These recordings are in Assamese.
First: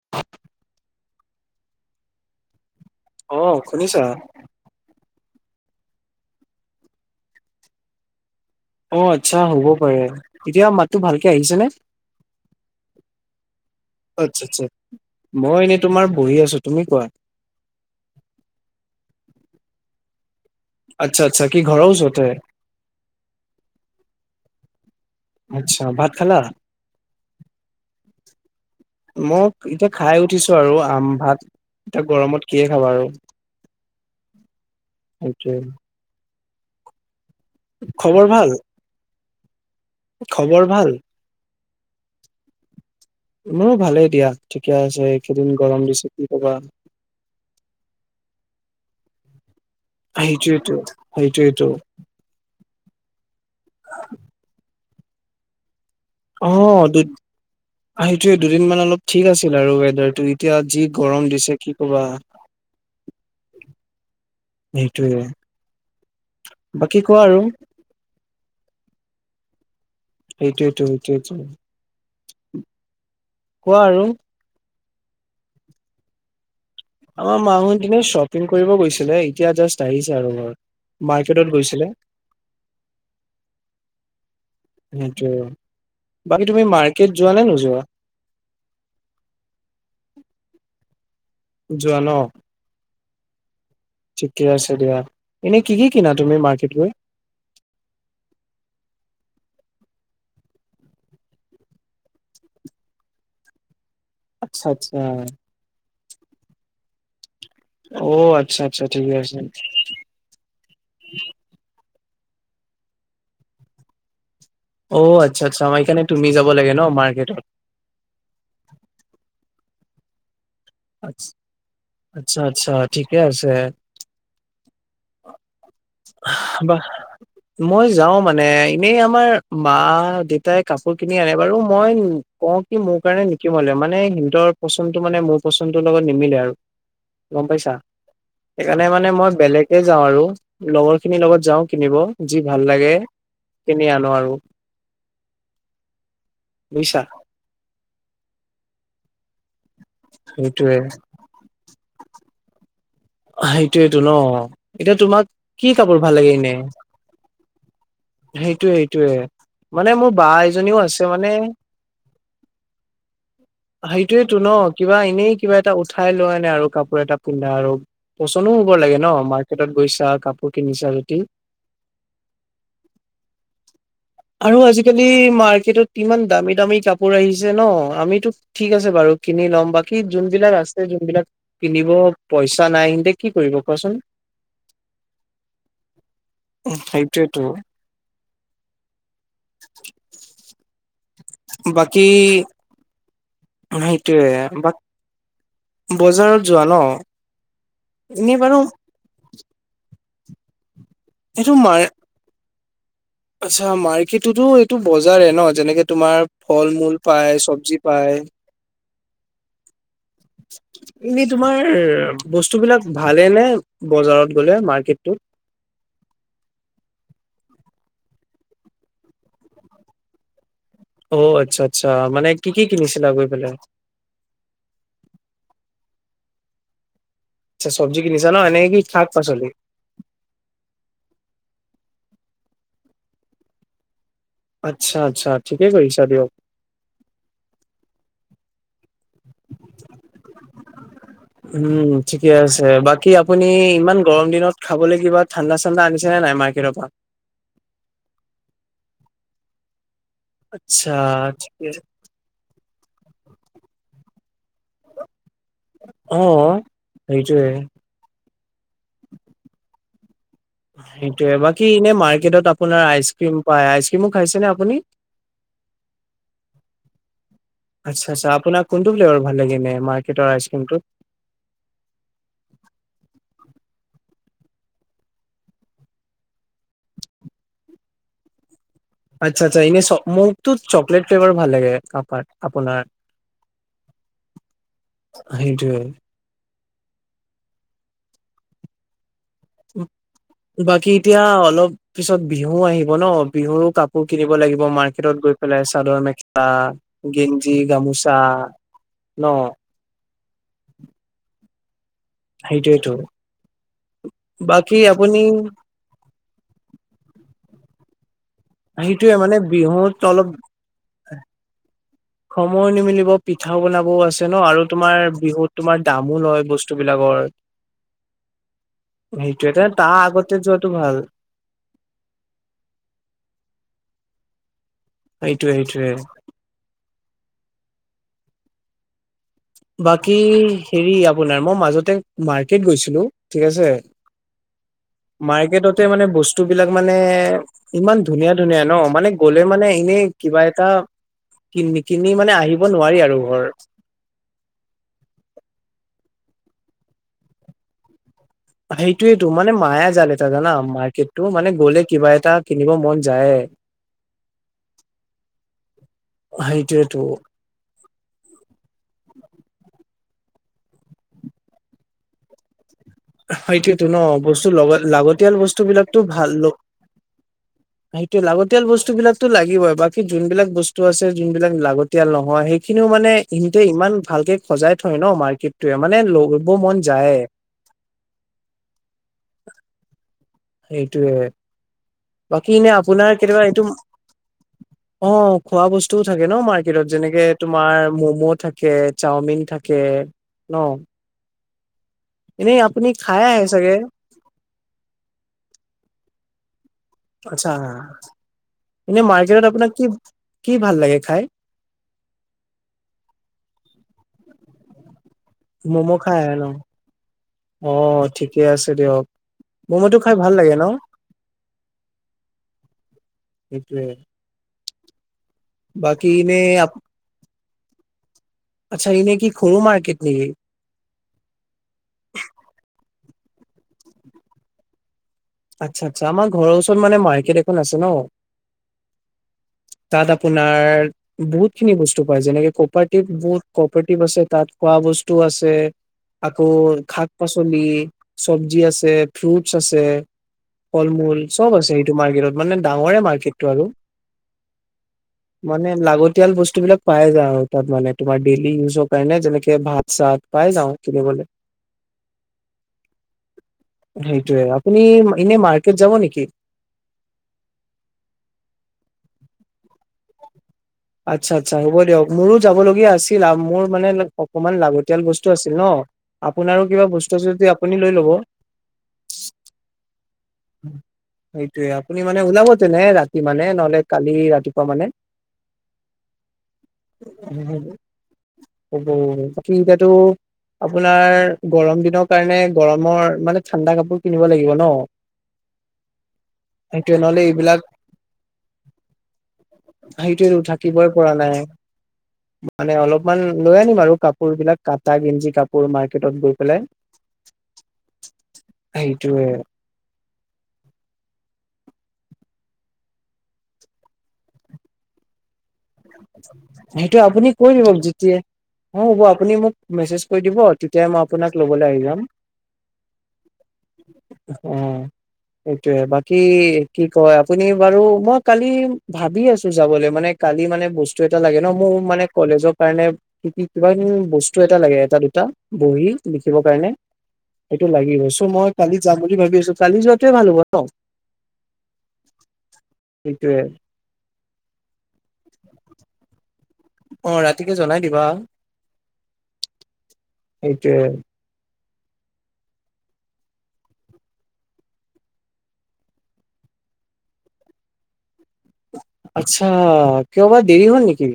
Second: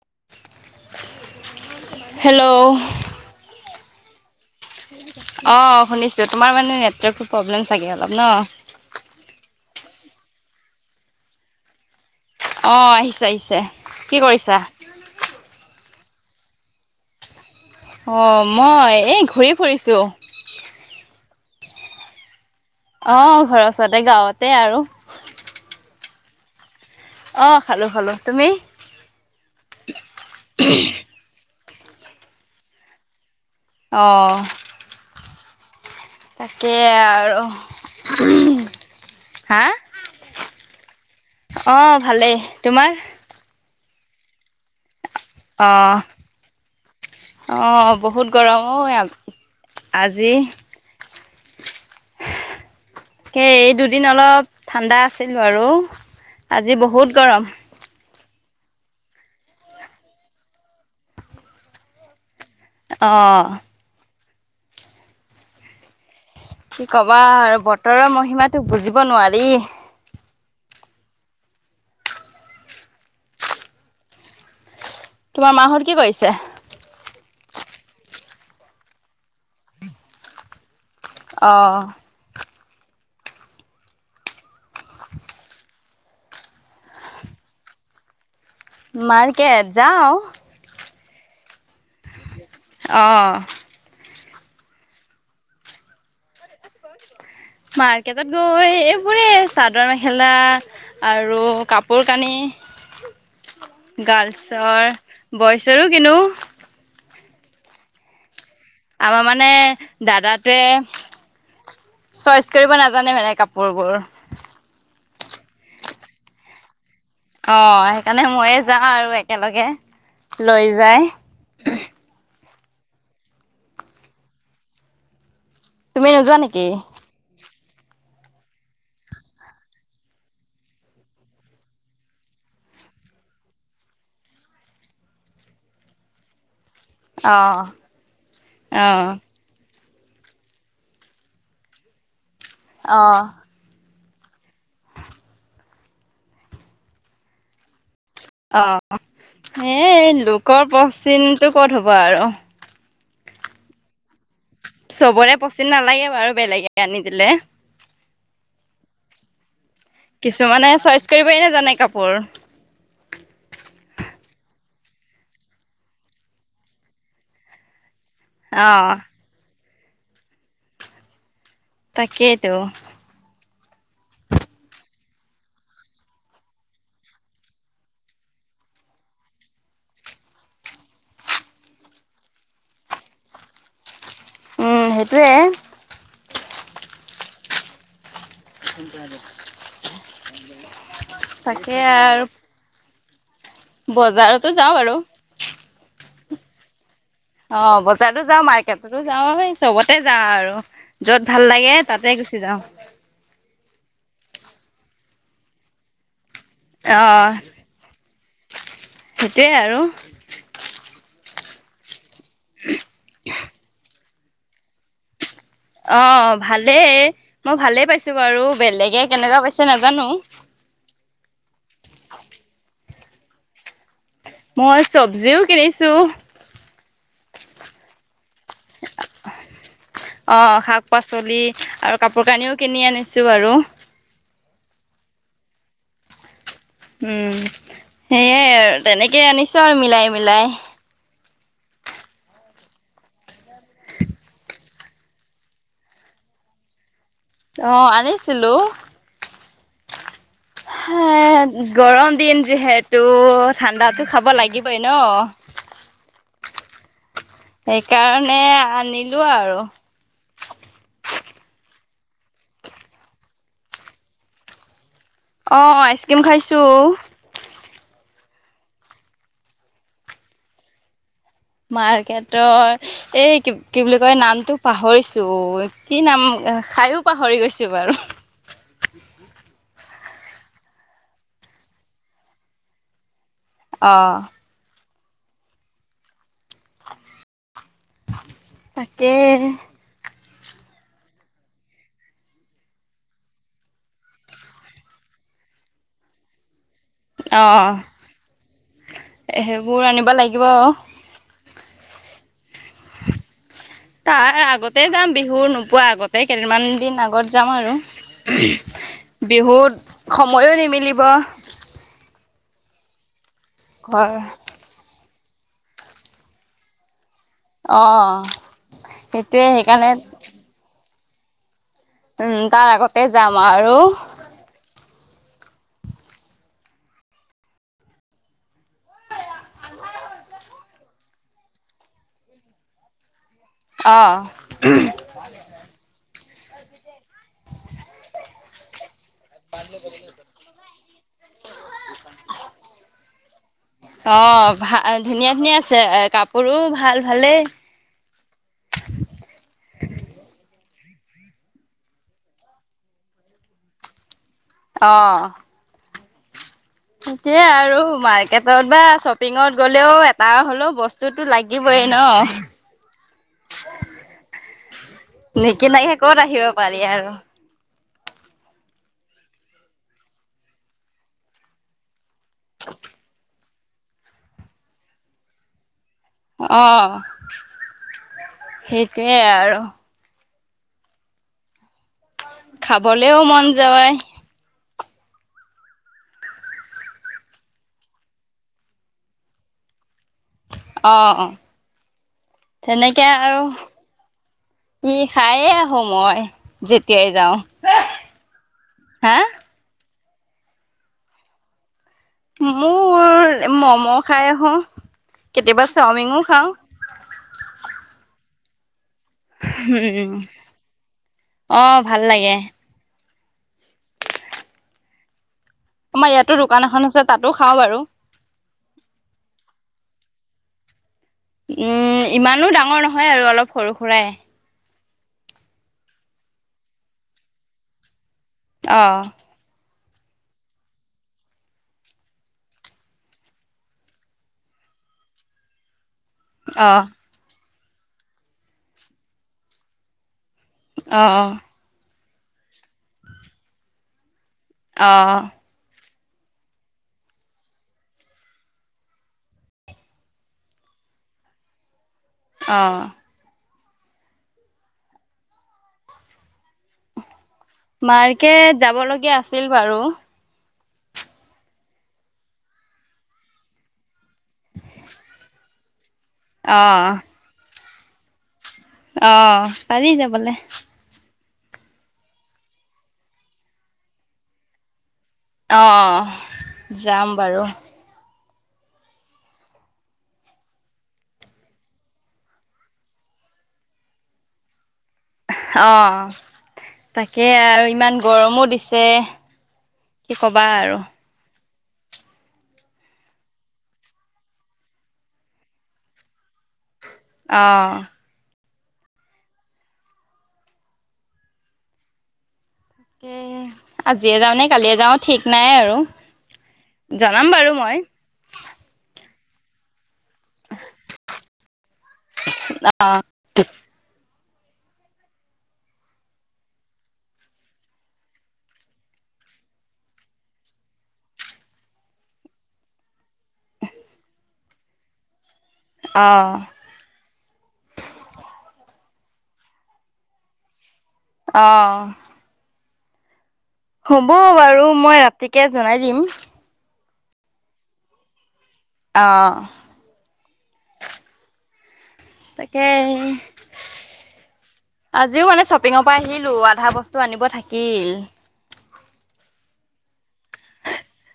হেল্ল' আহ শুনিছা অ শুনিছো তোমাৰ মানে নেটৰ্ক প্ৰব্লেম চাগে অলপ ন অ আচ্ছা হ'ব পাৰে এতিয়া মাতো ভালকে আহিছেনে অ আহিছে আহিছে কি আচ্ছা কৰিছা আচ্ছা মই এনে তোমাৰ বহি আছো তুমি কোৱা অ মই এই ঘূৰি ফুৰিছো আচ্ছা আচ্ছা কি ঘৰওচতে অ ঘৰৰ ওচৰতে গাঁৱতে আৰু আচ্ছা ভাত খালা। অ' খালোঁ খালোঁ তুমি মই এতিয়া খাই উঠিছো আৰু আম ভাতঁ এয়া গৰমত কিয়ে খাবা আৰু অঁহ ঠেংকিও তাকে আৰু খবৰ ভাল হা খবৰ ভাল অ ভালেই তোমাৰ মোৰো ভালেই দিয়া ঠিকে আছে এইকেইদিন গৰম অহঁ দিছে কি কবা আহ বহুত গৰম অহঁ সেইটোৱেইটো সেইটোৱেইটো তাকে দুদিন অলপ ঠাণ্ডা আছিলে বাৰু আজি বহুত গৰম স দুদিন মান অলপ ঠিক আছিল আৰু ৱেডাৰটো এতিয়া যি গৰম দিছে কি ক'বা অঁ সেইটোৱে কি বাকী কবা কোৱা আৰু বতৰৰ মহিমাতো বুজিব নোৱাৰি সেইটোয়েতো কোৱা আৰু তোমাৰ মাহত কি কৰিছে আমাৰ মানু দিনে শ্বপিং কৰিব গৈছিলে এতিয়া জাষ্ট আহিছে আৰু ঘৰ মাইকেডত অ', গৈছিলে [inaudible] সেইটো বাকী তুমি মাৰ্কেট যোৱা নে নোযোৱা মাৰ্কেট যাওঁ যোৱা নহঁ অঁ ঠিকে আছে দিয়া। এনেই কি কি কিনা তুমি মাৰ্কেট গৈ মাৰ্কেটত গৈ এইবোৰে চাদৰ মেখেলা আৰু কাপোৰ কানি। আচ্ছা গাৰ্লছৰ আচ্ছা বইচৰো কিনো অ' অ' আমাৰ মানে দাদাতোৱে চইচ কৰিব নাজানে মানে কাপোৰবোৰ অ' আচ্ছ আচ্ছামাৰ এইকাৰণ তুম যাব লাগে ন আমাৰ অহ সেইকাৰণে ময়ে যাওঁ আৰু একেলগে লৈ যায়। আচ্ছা আচ্ছা ঠিকে আছে। তুমি নোযোৱা নেকি? বা মই যাওঁ‌ মানে এনেই আমাৰ মা দেতাই কাপোৰ কিনি আনে বাৰু মই অ' কি মোৰ কাৰণে নিকিমলে মানে সিহঁৰ পচন্দটো মানে মোৰ পচন্দটোৰ লগত নিমিলে আৰু গম অ', পাইছা সেইকাৰণে মানে অ', মই বেলেগ। এ যাওঁ আৰু লগৰ খিনিৰ লগত যাওঁ কিনিব যি ভাল লাগে। অ', কিনি আনো আৰু বুইছা অ' এ লোকৰ সেইটোয়ে পশ্চিমতটো ক'ত হ'ব আৰু সেইটোয়েইটো ন এতিয়া তোমাক চবৰে কি পচিন কাপোৰ নালাগে ভাল বাৰু লাগে এনে। বেলেগে আনি দিলে। সেইটোৱে সেইটোৱে। মানে মোৰ বা কিছুমানে এজনীও আছে চইচ মানে। কৰিবই নাজানে কাপোৰ সেইটোয়ো ন কিবা এনেই কিবা এটা উঠাই লোৱা আনে আৰু কাপোৰ এটা পিন্ধা আৰু পচন্দো হব অ', লাগে নহ মাৰ্কেটত গৈছা। কাপোৰ কিনিছা যদি তাকেইটো আৰু আজিকালি মাৰ্কেটত ইমান দামী দামী কাপোৰ আহিছে ন। আমিতো ঠিক আছে বাৰু কিনি ল'ম। বাকী যোনবিলাক আছে যোনবিলাক কিনিব পইচা নাই। এয়া কি কৰিব কোৱাচোন। উ সেইটোৱে। উ সেইটোৱেটো। তাকে বাকী আৰু সেইটোয়ে বজাৰতো বা যাওঁ‌ আৰু বজাৰত যোৱা নহ অ' বজাৰতো যাওঁ, মাৰ্কেটতো যাওঁ, এই চবতে যাওঁ আৰু। য'ত ভাল এইটো লাগে মাৰ তাতে গুচি যাওঁ। আচ্ছা মাৰ্কেটটোতো এইটো বজাৰে ন যেনেকে তোমাৰ। ফল মূল পায় চব্জি পায়। সেইটোৱে আৰু এনে তোমাৰ বস্তুবিলাক ভালে নে বজাৰত গ'লে মাৰ্কেটতো। অ' ভালেই মই ভালেই পাইছো বাৰু বেলেগে কেনেকুৱা পাইছে নাজানো। অ' আচ্ছা আচ্ছা মানে কি কি কিনিছিলা গৈ পেলাই। মই চব্জিও কিনিছো। আচ্ছ চবজি কিনিছে। অ' শাক পাচলি আৰু কাপোৰ কানিও কিনি আনিছোঁ আৰু। আচ্ছা আচ্ছা ঠিকে কৰিছা দিয়ক। উম! সেয়াই আৰু তেনেকে আনিছোঁ আৰু মিলাই, মিলাই। উম ঠিকে আছে বাকী আপুনি ইমান গৰম দিনত খাবলে কিবা ঠাণ্ডা- চাণ্ডা আনিছে। আছে নাই মাৰকেটৰপৰা অ' আনিছিলোঁ। আচ্ছা হ ঠিকে আছে। গৰম দিন যিহেতু ঠাণ্ডাতো খাব। হাব লাগিবই ন। অহ সেইকাৰণে আনিলো আৰু সেইটোয়ে বাকী এনে মাৰ্কেটত আপোনাৰ আইচ ক্ৰীম পায় আইচ ক্ৰীমো খাইছেনে আপুনি অঁ আইচক্ৰীম খাইছোঁ আচ্ছা আচ্ছা আপোনাৰ কোনটো ফ্লেভাৰ ভাল লাগে মেম মাৰ্কেটৰ আইচক্ৰীমটো। মাৰ্কেটৰ এই কি কি বুলি কয় নামটো পাহৰিছো অ কি নাম এ খাইো পাহৰি গৈছো বাৰু আচ্ছা আচ্ছা এনে মোকটো চকলেট ফ্লেভাৰ ভাল লাগে কাপাৰ আপোনাৰ। আহ সেইটোৱে তাকে। বাকী এতিয়া অলপ পিছত বিহু আহিব ন বিহু কাপোৰ কিনিব লাগিব মাৰ্কেটত। গৈ পেলাই চাদৰ- মেখেলা। অ গেঞ্জি গামোচা ন সেইবোৰ আনিব লাগিব সেইটোয়েতো তাৰ বাকী আগতে যাম আপুনি বিহু নোপোৱা আগতে কেইদিনমান দিন আগত যাম আৰু সেইটোয়ে মানে বিহুত অলপ সময়ো নিমিলিব সময় নিমিলিব পিঠাও বনাবও আছে ন আৰু তোমাৰ বিহুত তোমাৰ দামো লয় বস্তুবিলাকৰ। অ', সেইটোৱে সেইটোৱেই সেইকাৰণে তাৰ আগতে যোৱাটো ভাল উম! তাৰ আগতে যাম আৰু। সেইটোৱেই সেইটোৱেই বাকী, হেৰি আপোনাৰ মই মাজতে মাৰ্কেট গৈছিলোঁ ঠিক আছে অ', মাৰ্কেটতে মানে বস্তু বিলাক মানে মানে ইমান ধুনীয়া ধুনীয়া ন মানে গ'লে মানে এনেই কিবা এটা কিনি কিনি মানে আহিব নোৱাৰি আৰু ঘৰ অ ভা ধুনীয়া, ধুনীয়া আছে এ কাপোৰো ভাল ভালেই। সেইটোয়েতো মানে মায়া জাল এটা যানা মা কেটটো মানে গ'লে কিবা এটা কিনিব মন যায়। অহ সেইত সেইটোৱে আৰু মাৰ্কেটত বা শ্বপিঙত গ'লেও এটা হ'লেও বস্তুতো লাগিবই ন। সেইটোয়ো ন বস্তু লগত লাগতিয়াল বস্তু নিকিনাকে বিলাকতো ক'ত ভাল আহিব পাৰি আৰু সেইটো লাগতিয়াল বস্তু বিলাকো লাগিবই বাকী যোনবিলাক বস্তু আছে যোন বিলাক লাগতিয়াল নহয় সেইখিনিও মানে সিহঁতে ইমান ভালকে সজাই থয় ন মাৰ্কেটটোয়ে মানে লব মন অ', যায় সেইটোৱে আৰু। সেইটোৱে বাকী এনে আপোনাৰ খাবলেও কেতিয়াবা মন এইটো যায় অ খোৱা বস্তুও থাকে ন মাৰ্কেটত যেনেকে তোমাৰ ম'ম' থাকে, চাওমিন থাকে, ন অহ অ এনেই আপুনি তেনেকে খাই আৰু আহে চাগে ই খায়ে আহো মই। যেতিয়াই যাওঁ। আচ্ছা এনেই হা? মাৰ্কেটত আপোনাৰ কি কি ভাল লাগে খাই মোৰ ম'ম খাই আহো। মম' খাইে ন অ ঠিকে আছে দিয়ক ম'ম'টো উম! খাই ভাল লাগে ন অহ ভাল লাগে। সেইটোৱে আমাৰ ইয়াতো দোকান এখন আছে তাতো খাওঁ বাৰু। আচ্ছা এনেই কি সৰু মাৰ্কেট নেকি? উম! ইমানো ডাঙৰ নহয় আৰু অলপ সৰু সুৰাই। আচ্ছা আচ্ছা আমাৰ ঘৰৰ ওচৰত মানে মাৰ্কেট এখন আছে ন আহঁ তাত আপোনাৰ বহুতখিনি বস্তু পায় যেনেকে কপাৰটিভ বুত কপাৰটিভ আছে তাত খোৱা বস্তু আছে। আকৌ অ', শাক পাচলি চব্জি আছে ফ্ৰুটচ আছে ফল মূল অ', চব আছে এইটো মাৰ্কেটত মানে ডাঙৰে মাৰ্কেটটো আৰু। অ', মানে লাগতি তেল বস্তুবিলাক পাই যা আৰু তাত মানে তোমাৰ ডেইলি ইউজ কাৰণে যেনেকে ভাত চাত পাই যাওঁ অহ সেইটোৱে আপুনি এনে মাৰ্কেট যাব নেকি মাৰ্কেট যাব লগীয়া আছিল বাৰু। আচ্ছা আচ্ছা হ'ব দিয়ক মোৰো যাব লগীয়া আছিল, মোৰ মানে অকনমান লাগতিয়াল বস্তু আছিল ন। আপোনাৰো কিবা অ', বস্তু যদি আপুনি লৈ ল'ব অ পাৰি যাবলে সেইটোয়ে আপুনি মানে ওলাব তেনে ৰাতি মানে নহলে কালি ৰাতিপুৱা মানে অ যাম বাৰু। অ বাকী এতিয়াতটো আপোনাৰ গৰম দিনৰ কাৰণে গৰমৰ মানে ঠাণ্ডা কাপোৰ কিনিব লাগিব ন। অ সেইটোৱে নহ'লে তাকে এইবিলাক আৰু ইমান গৰমো দিছে। সেইটোটো থাকিবই পৰা নাই উ মানে অলপমান লৈ আনিম আৰু কাপোৰ বিলাক কটা গিঞ্জি কাপোৰ মাৰ্কেটত গৈ পেলাই আহ সেইটোৱে। তাক আজিয়ে যাওঁ নে কালিয়ে যাও ঠিক নাই আৰু সেইটো জনাম আপুনি কৈ বাৰু দিব মই যেতিয়ে অ হ'ব আপুনি মোক মেছেজ দতিয়া অঁ অ সেটোয়ে বাকী কি কয় আপুনি বাৰু মই কালি ভাবি আছোঁ যাবলৈ মানে কালি মানে বস্তু এটা লাগে ন মোৰ মানে কলেজৰ কাৰণে কি কি কিবা বস্তু এটা লাগে এটা, দুটা। বহি অঁ লিখিবৰ কাৰণে সটো লাগি গৈ চ' মই কালি যাম বুলি ভাবিছো কালি যোৱাটোৱেই ভাল হব ন অঁ সেইটোৱে হ'ব বাৰু মই ৰাতিকে জনাই দিম। অ ৰাতিকে জনাই দিবা অহ। সেইটোৱ। তাকে আজিও মানে শ্বপিঙৰ পৰা আহিলো আধা বস্তু আনিব থাকিল। আচ্ছা কিয়বাৰ দেৰি হল নেকি?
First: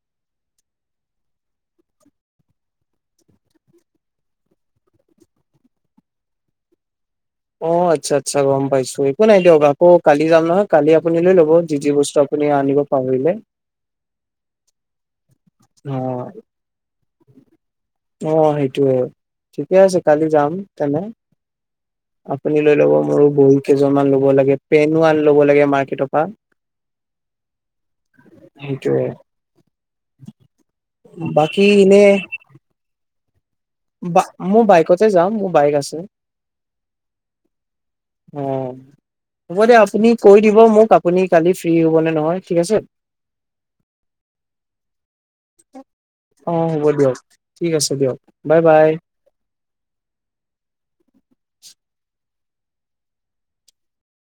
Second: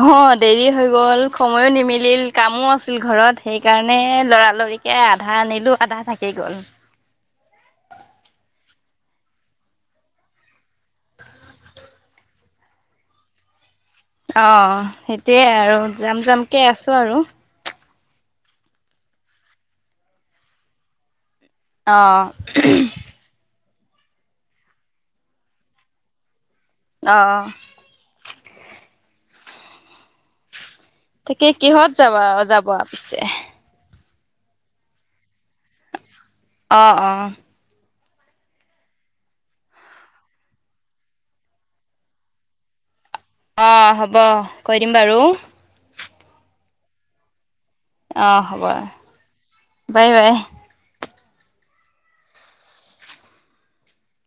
অ দেৰি হৈ গল, সময়ো নিমিলিল, কামো আছিল ঘৰত সেইকাৰণে লৰালৰিকৈ কে আধা নিলো আধা থাকি গ'ল। অ আচ্ছা আচ্ছা গম পাইছো একো নাই দিয়ক। আকৌ কালি যাম নহয় কালি আপুনি লৈ লব যি যি বস্তু আপুনি আপুনি আনিব পাহৰিলে? অ সেইটোয়ে আৰু অ জাম জামকে আছো আৰু। অ সেইটোৱে ঠিকে আছে কালি যাম তেনে। অঁ আপুনি লৈ ল মো বহুত। কেইজনমান ল'ব লাগে পেনন ল'ব লাগে মাৰ্কেটৰ পৰা। অহ অহ। সেইটোৱে। তাকে কিহত যাবা যাব পিছে? মোৰ বাইকতে যাম মোৰ বাইক আছে। অ' অহ। উম। হ'ব দে আপুনি কৈ দিব মোক আপুনি কালি ফ্ৰী হ'বনে নহয় ঠিক আছে? অ' হ'ব কৈ দিম বাৰু। অ হ'ব দিয়ক ঠিক আছে দিয়ক। অ বাই হ'ব বাই বাই বাই। [inaudible]